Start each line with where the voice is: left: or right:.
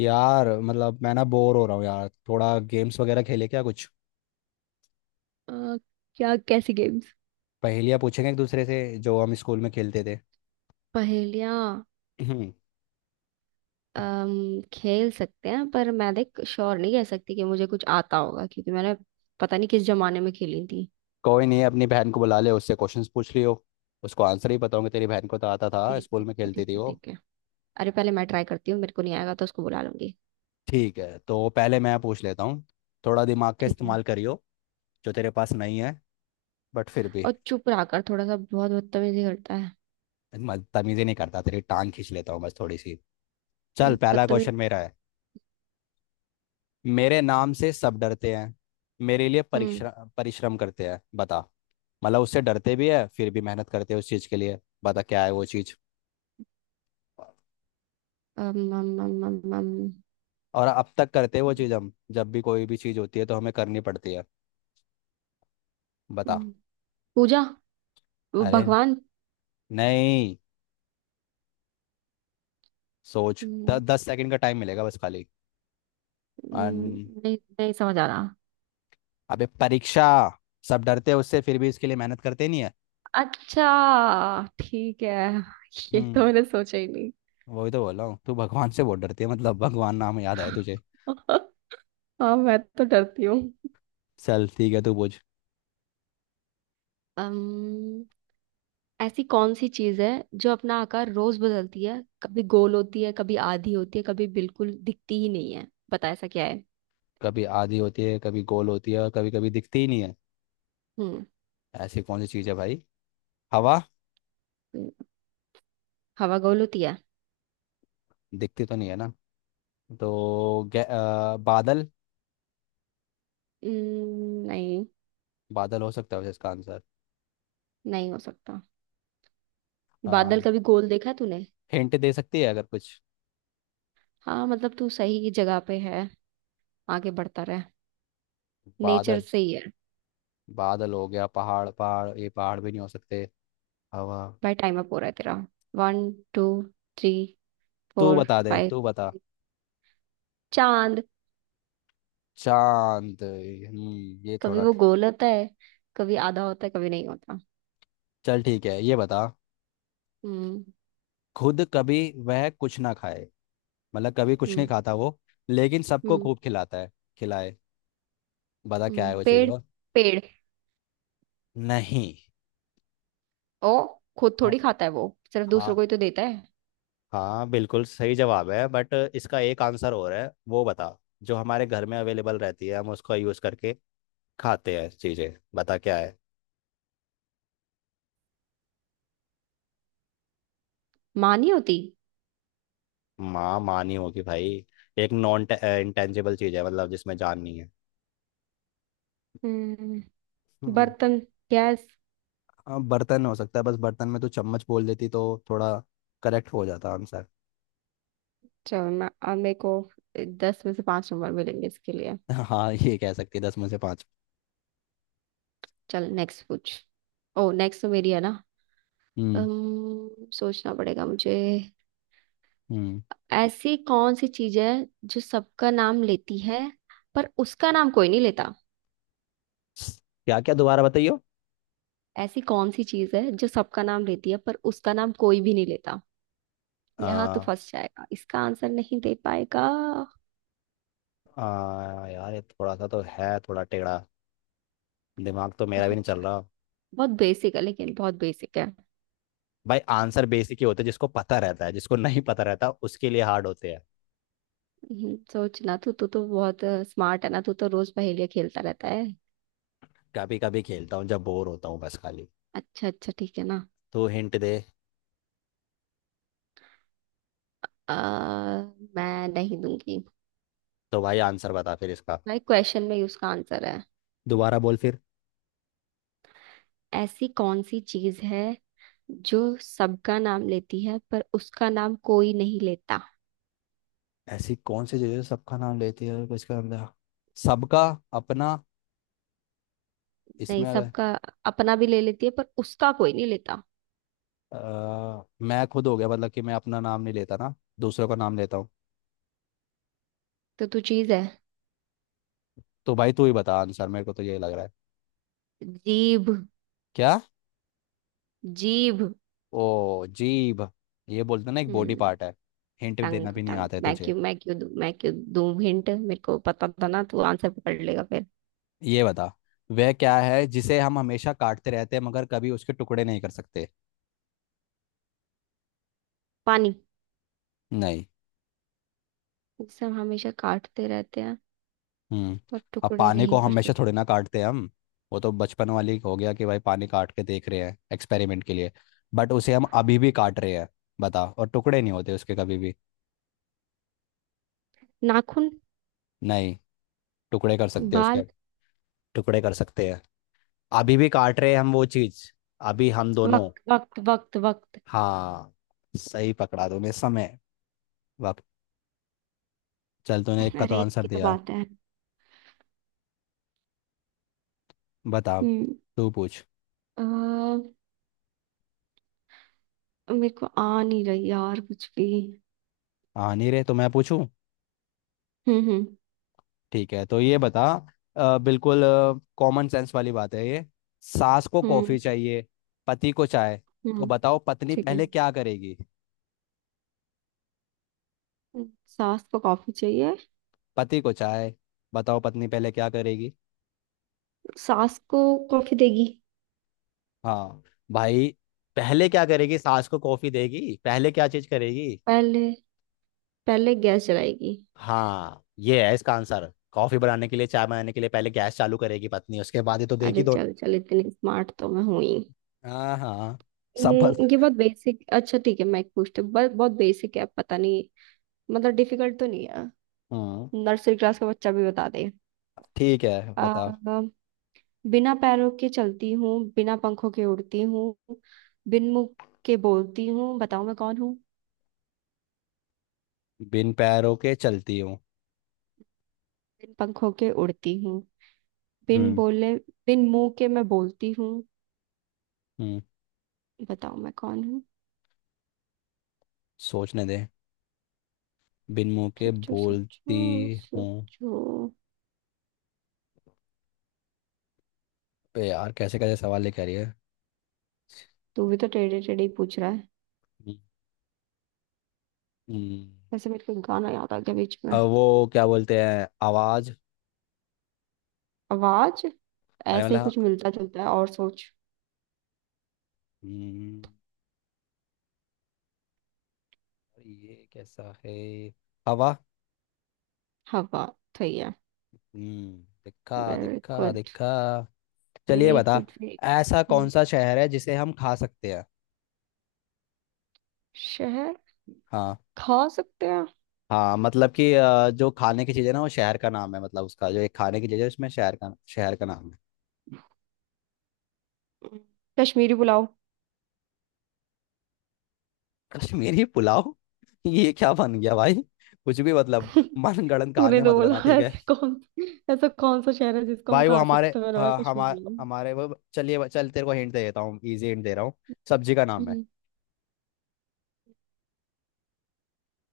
left: यार, मतलब मैं ना बोर हो रहा हूँ यार। थोड़ा गेम्स वगैरह खेले क्या? कुछ
right: अ, क्या? कैसी गेम्स?
left: पहेलियाँ पूछेंगे एक दूसरे से, जो हम स्कूल में खेलते थे।
right: पहेलियाँ।
left: हम्म।
right: खेल सकते हैं, पर मैं देख श्योर नहीं कह सकती कि मुझे कुछ आता होगा, क्योंकि मैंने पता नहीं किस जमाने में खेली थी।
left: कोई नहीं, अपनी बहन को बुला ले, उससे क्वेश्चंस पूछ लियो। उसको आंसर ही बताऊंगी, तेरी बहन को तो आता था,
right: ठीक
left: स्कूल में
right: है,
left: खेलती
right: ठीक
left: थी
right: है,
left: वो।
right: ठीक है। अरे, पहले मैं ट्राई करती हूँ, मेरे को नहीं आएगा तो उसको बुला लूंगी।
left: ठीक है, तो पहले मैं पूछ लेता हूँ। थोड़ा दिमाग का
right: ठीक है।
left: इस्तेमाल करियो, जो तेरे पास नहीं है। बट फिर भी।
right: और चुप रहा कर थोड़ा सा, बहुत बदतमीजी करता है।
left: मैं तमीज़ी नहीं करता, तेरी टांग खींच लेता हूँ बस थोड़ी सी। चल, पहला
right: बदतमीज।
left: क्वेश्चन मेरा है। मेरे नाम से सब डरते हैं, मेरे लिए
right: हम्म।
left: परिश्रम परिश्रम करते हैं, बता। मतलब उससे डरते भी है फिर भी मेहनत करते हैं उस चीज़ के लिए। पता क्या है वो चीज़?
right: अम, अम, अम, अम, अम,
left: और अब तक करते हैं वो चीज़, हम जब भी कोई भी चीज़ होती है तो हमें करनी पड़ती है।
right: अम,
left: बता।
right: पूजा। वो
left: अरे,
right: भगवान।
left: नहीं। सोच
right: हम्म,
left: 10 सेकंड का टाइम मिलेगा बस खाली। अन,
right: नहीं, नहीं समझ आ रहा।
left: अबे, परीक्षा। सब डरते हैं उससे, फिर भी इसके लिए मेहनत करते नहीं है।
right: अच्छा, ठीक है। ये
left: हम्म।
right: तो मैंने सोचा ही नहीं।
left: वही तो बोल रहा हूँ, तू भगवान से बहुत डरती है, मतलब भगवान नाम याद आया तुझे।
right: हाँ, मैं तो डरती हूँ।
left: चल ठीक है, तू पूछ।
right: अम्म, ऐसी कौन सी चीज है जो अपना आकार रोज बदलती है? कभी गोल होती है, कभी आधी होती है, कभी बिल्कुल दिखती ही नहीं है। बता, ऐसा क्या है?
left: कभी आधी होती है, कभी गोल होती है, और कभी कभी दिखती ही नहीं है।
right: हम्म।
left: ऐसी कौन सी चीज़ है भाई? हवा।
right: हम्म, हवा गोल होती है?
left: दिखती तो नहीं है ना। तो बादल।
right: नहीं।
left: बादल हो सकता है वैसे इसका आंसर।
right: नहीं हो सकता। बादल कभी गोल देखा है तूने?
left: हिंट दे सकती है अगर कुछ।
right: हाँ, मतलब तू सही जगह पे है। आगे बढ़ता रहे। नेचर
left: बादल।
right: से ही है।
left: बादल हो गया, पहाड़ पहाड़ ये पहाड़ भी नहीं हो सकते। हवा।
right: भाई, टाइम अप हो रहा है तेरा। वन, टू, थ्री,
left: तू
right: फोर,
left: बता दे,
right: फाइव।
left: तू बता।
right: चांद।
left: चांद। हम्म, ये
right: कभी
left: थोड़ा।
right: वो गोल होता है, कभी आधा होता है, कभी नहीं होता।
left: चल ठीक है, ये बता।
right: हम्म
left: खुद कभी वह कुछ ना खाए, मतलब कभी कुछ नहीं
right: हम्म
left: खाता वो, लेकिन सबको
right: हम्म
left: खूब खिलाता है, खिलाए। बता क्या है वो चीज़
right: पेड़,
left: और।
right: पेड़।
left: नहीं।
right: ओ। खुद
left: हाँ।
right: थोड़ी खाता है वो। सिर्फ दूसरों को
left: हाँ।
right: ही तो देता है।
left: हाँ, बिल्कुल सही जवाब है, बट इसका एक आंसर और है, वो बता। जो हमारे घर में अवेलेबल रहती है, हम उसका यूज करके खाते हैं चीजें, बता क्या है।
right: माँ नहीं होती।
left: माँ, माँ नहीं होगी भाई। एक नॉन इंटेंजिबल चीज है, मतलब जिसमें जान नहीं है।
right: हम्म
left: हम्म।
right: बर्तन। गैस।
left: हाँ, बर्तन हो सकता है, बस बर्तन में तो चम्मच बोल देती तो थोड़ा करेक्ट हो जाता आंसर।
right: चल, मैं अब मेरे को 10 में से 5 नंबर मिलेंगे इसके लिए।
left: हाँ, ये कह सकती है, 10 में से 5।
right: चल, नेक्स्ट पूछ। ओ, नेक्स्ट तो मेरी है ना।
left: हम्म।
right: सोचना पड़ेगा मुझे।
left: हम्म।
right: ऐसी कौन सी चीज है जो सबका नाम लेती है, पर उसका नाम कोई नहीं लेता?
left: क्या क्या दोबारा बताइयो।
right: ऐसी कौन सी चीज है जो सबका नाम लेती है, पर उसका नाम कोई भी नहीं लेता? यहाँ तो
left: आ,
right: फंस जाएगा, इसका आंसर नहीं दे पाएगा।
left: आ, यार ये थोड़ा सा तो है, थोड़ा टेढ़ा। दिमाग तो मेरा भी
right: बहुत।
left: नहीं चल रहा।
right: बहुत बेसिक है, लेकिन बहुत बेसिक है।
left: भाई, आंसर बेसिक ही होते हैं, जिसको पता रहता है, जिसको नहीं पता रहता उसके लिए हार्ड होते हैं।
right: सोचना। तू तू तो बहुत स्मार्ट है ना, तू तो रोज पहेलियाँ खेलता रहता है।
left: कभी कभी खेलता हूँ जब बोर होता हूँ बस खाली।
right: अच्छा, अच्छा, ठीक है ना।
left: तो हिंट दे।
right: आ, मैं नहीं दूंगी।
left: तो भाई, आंसर बता फिर इसका।
right: भाई, क्वेश्चन में ही उसका आंसर है।
left: दोबारा बोल फिर।
right: ऐसी कौन सी चीज है जो सबका नाम लेती है, पर उसका नाम कोई नहीं लेता?
left: ऐसी कौन सी चीज़ है जो सबका नाम लेती है, और किसका नाम लेती है? सबका। अपना।
right: नहीं,
left: इसमें अगर।
right: सबका, अपना भी ले लेती है, पर उसका कोई नहीं लेता।
left: मैं खुद हो गया, मतलब कि मैं अपना नाम नहीं लेता ना, दूसरों का नाम लेता हूँ।
right: तो तू चीज है?
left: तो भाई, तू ही बता आंसर, मेरे को तो यही लग रहा है।
right: जीभ।
left: क्या?
right: जीभ।
left: ओ, जीभ। ये बोलते ना, एक बॉडी
right: हम्म।
left: पार्ट है। हिंट
right: टंग,
left: देना भी नहीं
right: टंग,
left: आता है
right: मैं
left: तुझे।
right: क्यों मैं क्यों दूं मैं क्यों दूं हिंट? मेरे को पता था ना तू आंसर पकड़ लेगा फिर।
left: ये बता, वह क्या है जिसे हम हमेशा काटते रहते हैं मगर कभी उसके टुकड़े नहीं कर सकते।
right: पानी।
left: नहीं।
right: जिसे हम हमेशा काटते रहते हैं,
left: हम्म।
right: पर
left: अब
right: टुकड़े
left: पानी को
right: नहीं कर
left: हमेशा
right: सकते।
left: थोड़ी ना काटते हैं हम, वो तो बचपन वाली हो गया कि भाई पानी काट के देख रहे हैं एक्सपेरिमेंट के लिए। बट उसे हम अभी भी काट रहे हैं, बता। और टुकड़े नहीं होते उसके कभी भी।
right: नाखून।
left: नहीं। टुकड़े कर सकते हैं उसके
right: बाल।
left: हम। टुकड़े कर सकते हैं। अभी भी काट रहे हैं हम वो चीज, अभी हम दोनों।
right: वक्त, वक्त, वक्त, वक्त।
left: हाँ, सही पकड़ा तूने, समय, वक्त। चल तूने एक का तो
right: अरे,
left: आंसर
right: की तो
left: दिया।
right: बात है।
left: बता अब। तू पूछ।
right: हम्म। मेरे को आ नहीं रही यार, कुछ भी।
left: आ नहीं रहे तो मैं पूछूं?
right: हम्म, हम्म,
left: ठीक है, तो ये बता। बिल्कुल कॉमन सेंस वाली बात है ये। सास को
right: हम्म,
left: कॉफी चाहिए, पति को चाय, तो
right: हम्म,
left: बताओ पत्नी
right: ठीक है।
left: पहले क्या करेगी?
right: सास को कॉफी चाहिए।
left: पति को चाय, बताओ पत्नी पहले क्या करेगी?
right: सास को कॉफी देगी।
left: हाँ भाई, पहले क्या करेगी, सास को कॉफी देगी, पहले क्या चीज करेगी?
right: पहले, पहले गैस जलाएगी।
left: हाँ, ये है इसका आंसर, कॉफी बनाने के लिए, चाय बनाने के लिए, पहले गैस चालू करेगी पत्नी, उसके बाद ही तो देगी
right: अरे,
left: दो।
right: चल चल, इतनी स्मार्ट तो मैं हूं ही।
left: हाँ हाँ।
right: हम्म।
left: सब बस-।
right: ये बहुत बेसिक। अच्छा, ठीक है, मैं एक पूछती हूँ, बहुत, बहुत बेसिक है, पता नहीं। मतलब डिफिकल्ट तो नहीं है।
left: हम्म।
right: नर्सरी क्लास का बच्चा भी बता दे।
left: ठीक है,
right: आ,
left: बता।
right: बिना पैरों के चलती हूँ। बिना पंखों के उड़ती हूँ। बिन मुंह के बोलती हूँ, बताओ मैं कौन हूँ?
left: बिन पैरों के चलती हूँ।
right: बिन पंखों के उड़ती हूँ, बिन
left: हम्म।
right: बोले, बिन मुंह के मैं बोलती हूँ,
left: हम्म।
right: बताओ मैं कौन हूँ?
left: सोचने दे। बिन मुंह के
right: सोचो, सोचो,
left: बोलती हूँ।
right: सोचो।
left: बे यार, कैसे कैसे सवाल लेके आ रही है।
right: तू भी तो टेढ़े टेढ़े ही पूछ रहा है।
left: हम्म। हम्म।
right: वैसे मेरे को गाना याद आ गया बीच में।
left: वो क्या बोलते हैं, आवाज।
right: आवाज।
left: अरे,
right: ऐसे ही
left: मतलब।
right: कुछ मिलता जुलता है, और सोच।
left: हम्म, ये कैसा है? हवा।
right: हवा। सही है।
left: हम्म, दिखा
right: वेरी
left: दिखा
right: गुड,
left: दिखा। चलिए
right: वेरी
left: बता।
right: Good, very.
left: ऐसा कौन सा शहर है जिसे हम खा सकते हैं?
right: शहर?
left: हाँ।
right: खा सकते हैं?
left: हाँ, मतलब कि जो खाने की चीज़ है ना वो शहर का नाम है, मतलब उसका जो एक खाने की चीज़ है उसमें शहर का नाम है।
right: हम्म, कश्मीरी पुलाव।
left: कश्मीरी पुलाव? ये क्या बन गया भाई, कुछ भी मतलब। मनगढ़ंत
right: तूने
left: कहानियां
right: तो
left: मत
right: बोला,
left: बना, ठीक है।
right: ऐसे कौन। ऐसा कौन सा शहर है जिसको हम
left: भाई वो
right: खा
left: हमारे,
right: सकते हैं, मैंने बोला
left: हाँ,
right: कश्मीर।
left: हमारे वो। चलिए, चल तेरे को हिंट दे देता हूँ, इजी हिंट दे रहा हूँ। सब्जी का नाम है।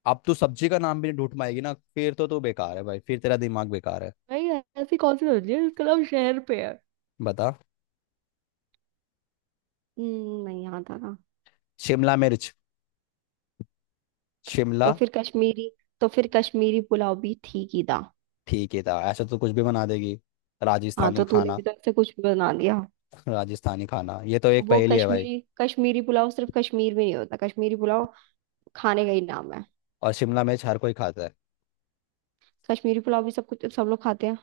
left: अब तू सब्जी का नाम भी नहीं ढूंढ पाएगी ना, फिर तो तू बेकार है भाई, फिर तेरा दिमाग बेकार है।
right: भाई। ऐसी कौन सी सब्जी है जिसका नाम शहर पे है?
left: बता।
right: नहीं याद आ रहा।
left: शिमला मिर्च। शिमला।
right: तो फिर कश्मीरी। तो फिर कश्मीरी पुलाव भी थी कीदा।
left: ठीक है था, ऐसा तो कुछ भी बना देगी।
right: हाँ,
left: राजस्थानी
right: तो तूने
left: खाना।
right: भी तो ऐसे कुछ भी बना दिया।
left: राजस्थानी खाना, ये तो एक
right: वो
left: पहेली है भाई।
right: कश्मीरी, कश्मीरी पुलाव सिर्फ कश्मीर में नहीं होता, कश्मीरी पुलाव खाने का ही नाम है।
left: और शिमला मिर्च हर कोई खाता है।
right: कश्मीरी पुलाव भी, सब कुछ सब लोग खाते हैं।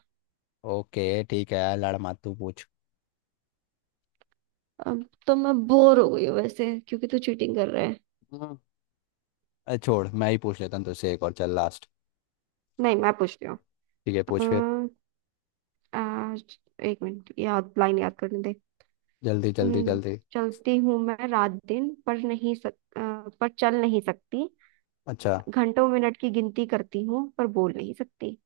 left: ओके ठीक है, लड़ मत, तू पूछ।
right: अब तो मैं बोर हो गई हूँ वैसे, क्योंकि तू चीटिंग कर रहा है।
left: अरे छोड़, मैं ही पूछ लेता हूँ तुझसे एक और, चल लास्ट।
right: नहीं, मैं पूछती हूँ।
left: ठीक है, पूछ फिर।
right: अम्म, आज- एक मिनट, याद लाइन याद करने दे।
left: जल्दी जल्दी
right: हम्म।
left: जल्दी।
right: चलती हूँ मैं रात दिन, पर चल नहीं सकती।
left: अच्छा।
right: घंटों मिनट की गिनती करती हूँ, पर बोल नहीं सकती।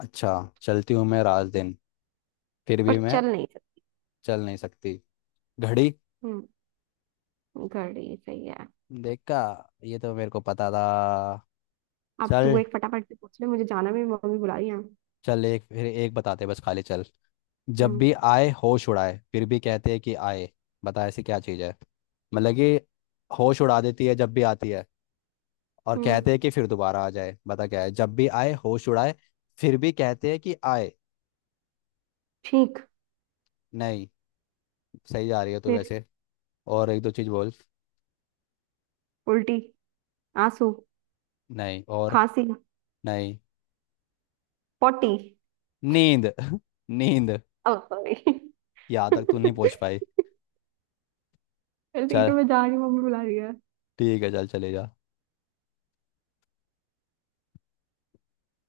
left: अच्छा। चलती हूँ मैं रात दिन, फिर
right: पर
left: भी मैं
right: चल नहीं सकती।
left: चल नहीं सकती। घड़ी।
right: हम्म। घड़ी सही है।
left: देखा, ये तो मेरे को पता था।
right: अब तू
left: चल।
right: एक फटाफट से पूछ ले, मुझे जाना, मेरी मम्मी बुला रही है।
left: चल एक फिर, एक बताते बस खाली, चल। जब
right: हम्म।
left: भी आए होश उड़ाए, फिर भी कहते हैं कि आए। बता ऐसी क्या चीज़ है, मतलब कि होश उड़ा देती है जब भी आती है, और कहते
right: हम्म।
left: हैं कि फिर दोबारा आ जाए, बता क्या है। जब भी आए होश उड़ाए, फिर भी कहते हैं कि आए।
right: ठीक।
left: नहीं। सही जा रही है तू
right: फिर।
left: वैसे। और एक दो चीज बोल।
right: उल्टी। आंसू।
left: नहीं और।
right: खांसी।
left: नहीं।
right: पोटी।
left: नींद। नींद।
right: ओ, सॉरी।
left: यहाँ तक तू नहीं पहुंच पाई।
right: चल ठीक
left: चल
right: है, मैं जा रही हूँ, मम्मी बुला रही है।
left: ठीक है, चल चले जा।